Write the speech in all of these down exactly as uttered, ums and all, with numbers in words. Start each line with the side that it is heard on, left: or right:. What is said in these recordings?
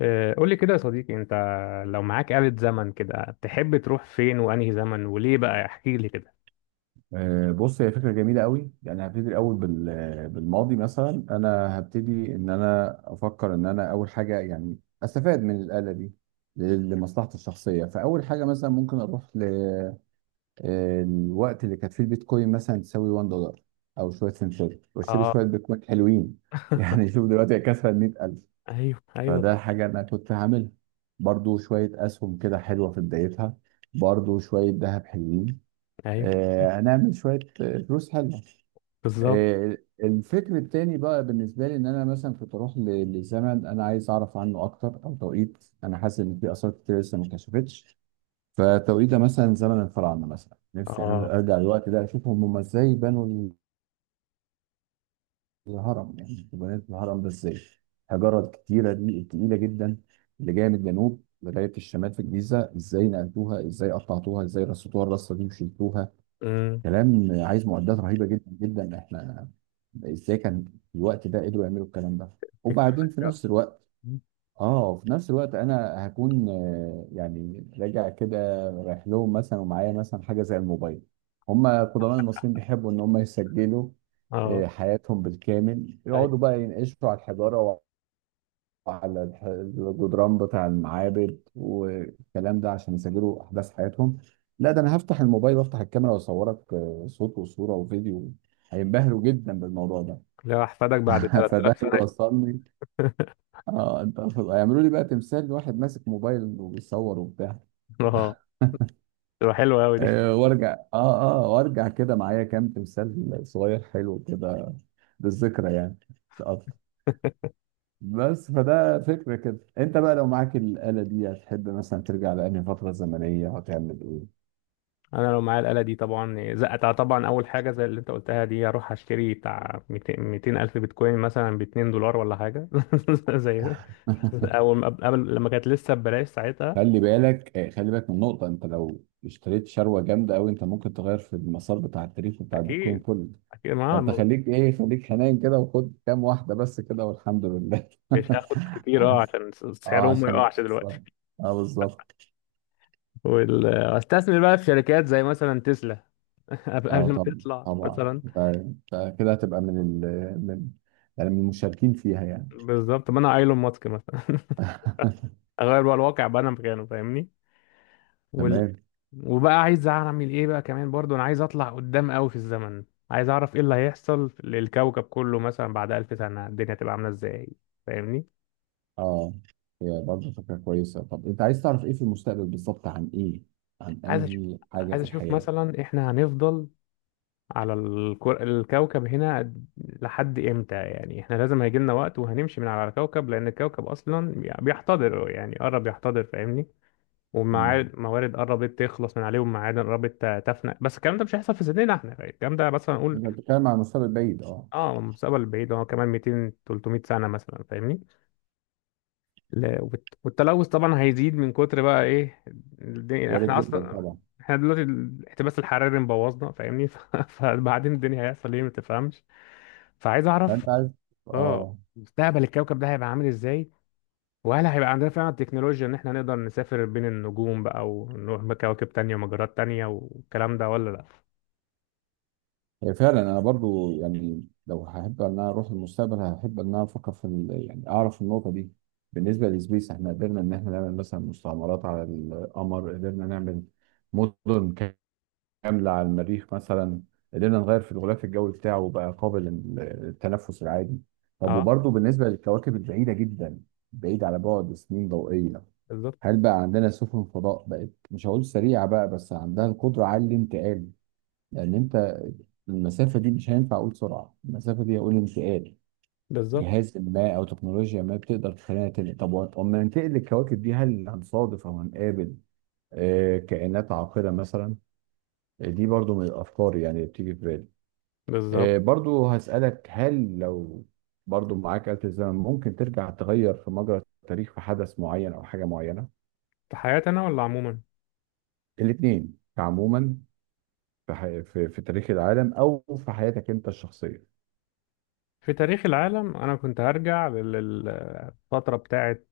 left: آه، قول لي كده يا صديقي، انت لو معاك آلة زمن كده تحب تروح فين وانهي زمن وليه؟ بقى احكي لي كده.
right: آه، بص، هي فكرة جميلة قوي. يعني هبتدي الأول بال- بالماضي. مثلا أنا هبتدي إن أنا أفكر إن أنا أول حاجة يعني أستفاد من الآلة دي ل- لمصلحتي الشخصية. فأول حاجة مثلا ممكن أروح للوقت اللي كانت فيه البيتكوين مثلا تساوي واحد دولار أو شوية سنتات، وأشتري
left: اه.
right: شوية بيتكوين حلوين. يعني شوف دلوقتي هي كسرت مية ألف.
left: ايوه، ايوه،
right: فده
left: طبعا.
right: حاجة أنا كنت هعملها. برضو شوية أسهم كده حلوة في بدايتها، برضو شوية ذهب حلوين.
left: ايوه.
right: آه، هنعمل شوية آه، فلوس حلوة.
left: بالظبط.
right: آه، الفكر التاني بقى بالنسبة لي إن أنا مثلا كنت أروح ل- لزمن أنا عايز أعرف عنه أكتر، أو توقيت أنا حاسس إن في آثار كتير لسه ما اتكشفتش. فتوقيت ده مثلا زمن الفراعنة، مثلا نفسي
left: اه.
right: أنا أرجع الوقت ده أشوف هم إزاي بنوا الهرم. يعني بنيت الهرم ده إزاي؟ الحجارة الكتيرة دي التقيلة جدا اللي جاية من الجنوب لغاية الشمال في الجيزة، إزاي نقلتوها؟ إزاي قطعتوها؟ إزاي رصتوها الرصة دي وشلتوها؟
left: امم.
right: كلام عايز معدات رهيبه جدا جدا. احنا ازاي كان في الوقت ده قدروا يعملوا الكلام ده؟ وبعدين في
left: تكنولوجيا.
right: نفس الوقت، اه، في نفس الوقت انا هكون آه، يعني راجع كده. رايح لهم مثلا ومعايا مثلا حاجه زي الموبايل. هم قدماء المصريين بيحبوا ان هم يسجلوا
left: اه.
right: آه، حياتهم بالكامل،
left: ايوه،
right: يقعدوا بقى ينقشوا على الحجاره، على الح- الجدران بتاع المعابد والكلام ده، عشان يسجلوا احداث حياتهم. لا، ده انا هفتح الموبايل وافتح الكاميرا واصورك، آه، صوت وصوره وفيديو. هينبهروا جدا بالموضوع ده.
left: لو احفادك بعد 3000
right: فده
left: سنة.
right: يوصلني. اه انت، هيعملوا لي بقى تمثال لواحد ماسك موبايل وبيصور وبتاع.
left: اه، تبقى حلوة قوي دي.
right: آه، وارجع اه اه وارجع كده معايا كام تمثال صغير حلو كده، بالذكرى يعني. مش أكتر. بس فده فكرة. كده انت بقى، لو معاك الآلة دي هتحب مثلا ترجع لأنهي فترة زمنية؟ هتعمل ايه؟
left: انا لو معايا الآلة دي طبعا زقتها، طبعا اول حاجة زي اللي انت قلتها دي، اروح اشتري بتاع ميتين ألف الف بيتكوين مثلا، ب اتنين دولار ولا حاجة. زي اول ما قبل لما كانت لسه ببلاش ساعتها.
right: خلي بالك، آه، خلي بالك من نقطة. انت لو اشتريت شروة جامدة قوي، انت ممكن تغير في المسار بتاع التاريخ بتاع البيتكوين
left: اكيد.
right: كله.
left: اكيد معاها
right: فانت
left: الموضوع.
right: خليك ايه، خليك حنين كده وخد كام واحدة بس كده، والحمد لله.
left: مش هاخد كتير، اه عشان س-
right: اه،
left: سعرهم ما
right: عشان ما
left: يقعش
right: تخسرش.
left: دلوقتي.
right: اه، بالظبط.
left: واستثمر بقى في شركات زي مثلا تسلا. قبل
right: اه
left: قبل ما
right: طبعا
left: تطلع
right: طبعا.
left: مثلا.
right: انت انت كده هتبقى من ال من يعني من المشاركين فيها، يعني.
left: بالظبط، ما انا ايلون ماسك مثلا. اغير بقى الواقع، بقى انا مكانه، فاهمني؟ وال...
right: تمام.
left: وبقى عايز اعمل ايه بقى؟ كمان برضو انا عايز اطلع قدام قوي في الزمن. عايز اعرف ايه اللي هيحصل للكوكب كله مثلا بعد ألف سنة، الدنيا تبقى عاملة ازاي، فاهمني؟
right: اه، هي برضه فكرة كويسة. طب انت عايز تعرف ايه في المستقبل بالظبط؟ عن ايه؟ عن
left: عايز اشوف.
right: انهي حاجة
left: عايز
right: في
left: اشوف
right: الحياة؟
left: مثلا احنا هنفضل على الكر... الكوكب هنا لحد امتى، يعني احنا لازم هيجي لنا وقت، وهنمشي من على الكوكب، لان الكوكب اصلا بي- بيحتضر، يعني قرب يحتضر، فاهمني؟
right: مم.
left: والموارد قربت تخلص من عليه، والمعادن قربت ت- تفنى، بس الكلام ده مش هيحصل في سننا احنا، الكلام ده مثلا نقول.
right: انت بتتكلم عن المستقبل بعيد؟ اه،
left: اه المستقبل البعيد هو كمان ميتين تلت ميه سنة مثلا، فاهمني؟ لا- والت- والتلوث طبعا هيزيد من كتر بقى ايه؟ الدنيا،
right: وارد
left: احنا
right: جدا
left: اصلا
right: طبعا.
left: احنا دلوقتي الاحتباس الحراري مبوظنا، فاهمني؟ ف- فبعدين الدنيا هيحصل ايه، ما تفهمش. فعايز اعرف.
right: فانت عايز،
left: اه،
right: اه.
left: مستقبل الكوكب ده هيبقى عامل ازاي، وهل هيبقى عندنا فعلا التكنولوجيا ان احنا نقدر نسافر بين النجوم بقى، ونروح بكواكب تانية ومجرات تانية والكلام ده، ولا لا؟
right: هي فعلا انا برضو يعني لو هحب ان انا اروح للمستقبل، هحب ان انا افكر في ال... يعني اعرف النقطة دي. بالنسبة للسبيس، احنا قدرنا ان احنا نعمل مثلا مستعمرات على القمر، قدرنا نعمل مدن كاملة على المريخ مثلا، قدرنا نغير في الغلاف الجوي بتاعه وبقى قابل للتنفس العادي. طب
left: اه.
right: وبرضه بالنسبة للكواكب البعيدة جدا، بعيد على بعد سنين ضوئية،
left: بالظبط،
right: هل بقى عندنا سفن فضاء بقت، مش هقول سريعة بقى، بس عندها القدرة على الانتقال؟ لأن أنت المسافة دي مش هينفع أقول سرعة، المسافة دي هقول انتقال.
left: بالظبط،
right: جهاز ما أو تكنولوجيا ما بتقدر تخلينا تنقل. طب أما ننتقل للكواكب دي، هل هنصادف أو هنقابل آه، كائنات عاقلة مثلا؟ دي برضو من الأفكار يعني اللي بتيجي في بالي.
left: بالظبط.
right: آه، برضو هسألك، هل لو برضو معاك آلة الزمن، ممكن ترجع تغير في مجرى التاريخ، في حدث معين أو حاجة معينة؟
left: في حياتي انا، ولا عموما؟
right: الاتنين عموما. في, ح... في في تاريخ العالم، أو في حياتك أنت الشخصية.
left: في تاريخ العالم انا كنت هرجع للفترة بتاعت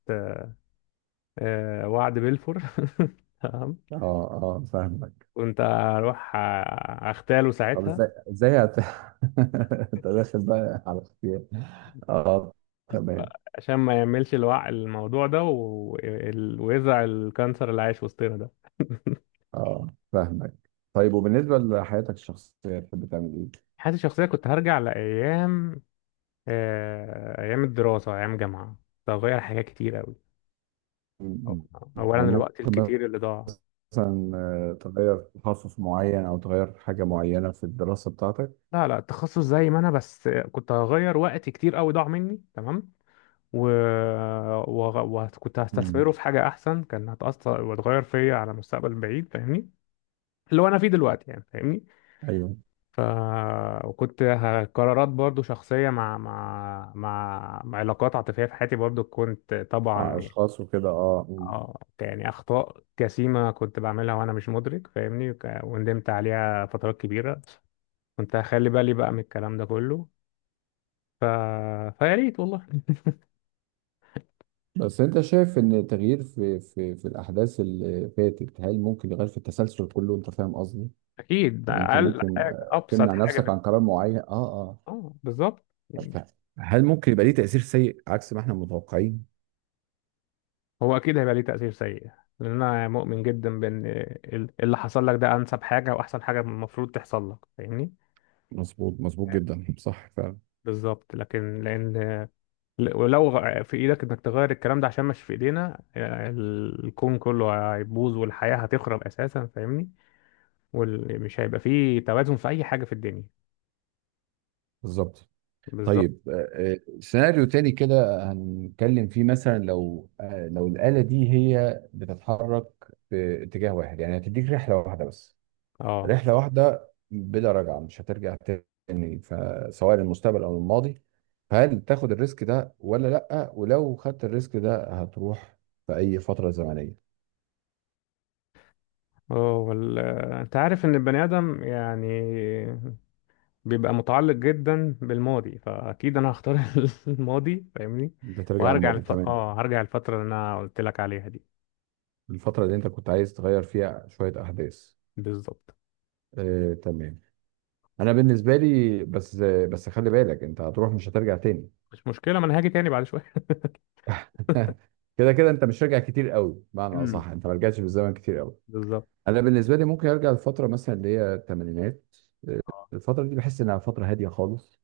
left: آه، وعد بلفور. تمام.
right: اه، اه، فاهمك.
left: كنت هروح آه، اغتاله
right: طب
left: ساعتها.
right: ازاي ازاي هت... انت داخل بقى على اختيار. اه، تمام.
left: عشان ما يعملش الوع الموضوع ده، و... ال- ويزرع الكانسر اللي عايش وسطنا ده.
right: اه، فاهمك. طيب وبالنسبة لحياتك الشخصية، تحب تعمل ايه؟
left: حياتي الشخصية كنت هرجع لأيام، آه، أيام الدراسة، أيام جامعة، كنت هغير حاجات كتير أوي.
right: م- م-
left: أولا
right: يعني
left: الوقت
right: ممكن
left: الكتير اللي ضاع.
right: مثلا آه، تغير تخصص معين او تغير حاجه معينه في الدراسه بتاعتك.
left: لا، لا، التخصص زي ما أنا، بس كنت هغير وقت كتير أوي ضاع مني، تمام. و... وغ- وكنت
right: مم.
left: هستثمره في حاجة أحسن، كان هتأثر وتغير فيا على مستقبل بعيد، فاهمني؟ اللي هو أنا فيه دلوقتي يعني، فاهمني؟
right: ايوه.
left: ف وكنت ه- قرارات برضو شخصية، مع مع مع مع علاقات عاطفية في حياتي، برضو كنت طبعا
right: مع
left: آه. يعني
right: اشخاص وكده، اه. مم.
left: اه يعني أخطاء جسيمة كنت بعملها وأنا مش مدرك، فاهمني؟ وك- وندمت عليها فترات كبيرة. كنت هخلي بالي بقى من الكلام ده كله. ف... فيا ريت والله.
right: بس انت شايف ان التغيير في في في الاحداث اللي فاتت، هل ممكن يغير في التسلسل كله؟ انت فاهم قصدي؟
left: أكيد ده
right: يعني انت
left: أقل
right: ممكن
left: حاجة،
right: آه،
left: أبسط
right: تمنع
left: حاجة في.
right: نفسك عن قرار معين. اه، اه.
left: اه، بالظبط يعني.
right: ف- هل ممكن يبقى ليه تأثير سيء عكس ما احنا متوقعين؟
left: هو اكيد هيبقى ليه تأثير سيء، لان انا مؤمن جدا بان ال- اللي حصل لك ده انسب حاجة، واحسن حاجة المفروض تحصل لك، فاهمني؟
right: مظبوط، مظبوط جدا، صح فعلا.
left: بالظبط، لكن لان ولو غ- في ايدك انك تغير الكلام ده، عشان مش في ايدينا، ال- الكون كله هيبوظ والحياة هتخرب اساسا، فاهمني؟ ومش هيبقى فيه توازن في اي حاجة في الدنيا.
right: بالظبط.
left: بالظبط.
right: طيب آه، آه، سيناريو تاني كده هنتكلم فيه. مثلا لو آه، لو الآلة دي هي بتتحرك في اتجاه واحد، يعني هتديك رحلة واحدة بس،
left: اه،
right: رحلة واحدة بلا رجعة، مش هترجع تاني، فسواء للمستقبل أو الماضي. فهل تاخد الريسك ده ولا لأ؟ ولو خدت الريسك ده، هتروح في أي فترة زمنية؟
left: اه، وال... انت عارف ان البني ادم يعني بيبقى متعلق جدا بالماضي، فاكيد انا هختار الماضي، فاهمني؟
right: انت ترجع
left: وهرجع
right: الماضي.
left: لف...
right: تمام.
left: اه هرجع الفتره اللي انا قلت لك عليها دي.
right: الفترة اللي انت كنت عايز تغير فيها شوية أحداث؟
left: بالظبط.
right: آه، تمام. انا بالنسبه لي، بس، بس خلي بالك، انت هتروح مش هترجع تاني.
left: مش مشكله، ما انا هاجي تاني بعد شويه.
right: كده كده انت مش راجع كتير قوي. بمعنى
left: امم.
right: اصح، انت ما رجعتش بالزمن كتير قوي.
left: بالظبط.
right: انا بالنسبه لي ممكن ارجع لفتره مثلا اللي هي الثمانينات.
left: اه،
right: الفتره دي بحس انها فتره هاديه خالص.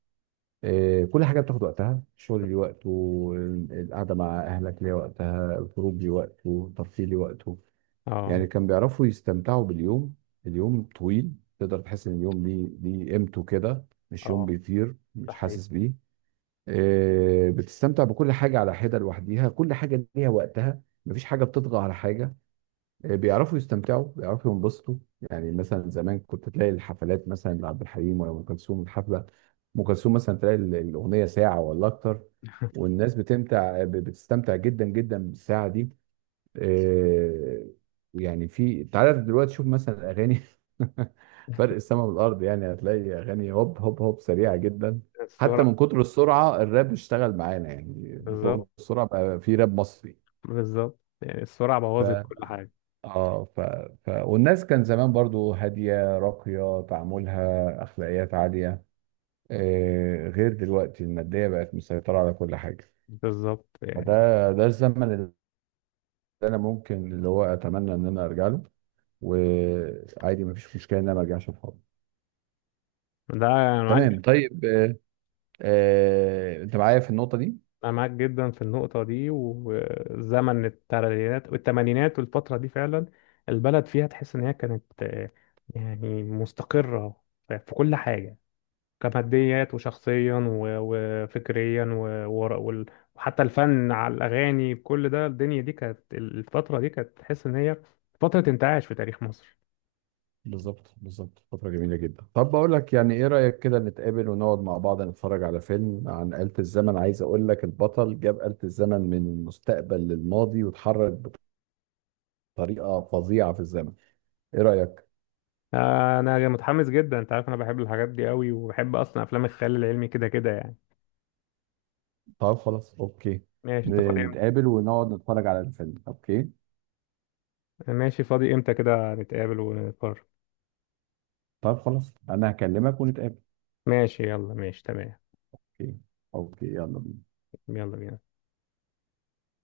right: إيه، كل حاجه بتاخد وقتها. الشغل ليه وقته، القعده مع اهلك ليه وقتها، الخروج ليه وقته، الترفيه ليه وقته.
left: اه،
right: يعني كان بيعرفوا يستمتعوا باليوم. اليوم طويل، تقدر تحس ان اليوم ليه ليه قيمته كده. مش يوم
left: اه.
right: بيطير
left: ده
right: مش
left: حقيقي.
right: حاسس بيه. آه، بتستمتع بكل حاجة على حدة لوحديها. كل حاجة ليها وقتها، مفيش حاجة بتطغى على حاجة. آه، بيعرفوا يستمتعوا، بيعرفوا ينبسطوا. يعني مثلا زمان كنت تلاقي الحفلات، مثلا لعبد الحليم ولا أم كلثوم، الحفلة أم كلثوم مثلا تلاقي ال- الأغنية ساعة ولا أكتر. والناس بتمتع ب- بتستمتع جدا جدا بالساعة دي. آه، يعني في، تعالى دلوقتي شوف مثلا الاغاني. فرق السما والارض. يعني هتلاقي اغاني هوب هوب هوب، سريعه جدا. حتى
left: السرعه.
right: من كتر السرعه، الراب اشتغل معانا يعني. من كتر
left: بالظبط.
right: السرعه بقى في راب مصري.
left: بالظبط، يعني السرعه
right: ف
left: بوظت كل حاجه.
right: اه ف... ف والناس كان زمان برضو هاديه راقيه، تعاملها اخلاقيات عاليه. آه، غير دلوقتي الماديه بقت مسيطره على كل حاجه.
left: بالظبط يعني.
right: فده ده الزمن اللي انا ممكن، اللي هو، اتمنى ان انا ارجع له. وعادي مفيش مشكله ان انا ما ارجعش بحاضر.
left: ده انا معاك.
right: تمام. طيب آه، آه، انت معايا في النقطه دي؟
left: أنا معاك جدا في النقطة دي، وزمن التلاتينات والتمانينات والفترة دي فعلا، البلد فيها تحس إن هي كانت آه، يعني مستقرة في في كل حاجة، كماديات وشخصيا و- وفكريا و- ور- وال- وحتى الفن على الأغاني كل ده، الدنيا دي كانت، الفترة دي كانت تحس إن هي فترة انتعاش في تاريخ مصر.
right: بالظبط، بالظبط. فتره جميله جدا. طب بقول لك يعني، ايه رايك كده نتقابل ونقعد مع بعض نتفرج على فيلم عن آلة الزمن؟ عايز اقول لك البطل جاب آلة الزمن من المستقبل للماضي، واتحرك بطريقه فظيعه في الزمن. ايه رايك؟
left: آه، أنا متحمس جدا، أنت عارف أنا بحب الحاجات دي قوي، وبحب أصلا أفلام الخيال العلمي كده كده يعني.
right: طب خلاص، اوكي.
left: ماشي، أنت
right: ن-
left: فاضي؟
right: نتقابل ونقعد نتفرج على الفيلم، اوكي.
left: ماشي، فاضي امتى كده نتقابل ونقرر؟
right: طب خلاص انا هكلمك ونتقابل.
left: ماشي، يلا ماشي تمام.
right: اوكي. اوكي، يلا بينا.
left: يلا بينا.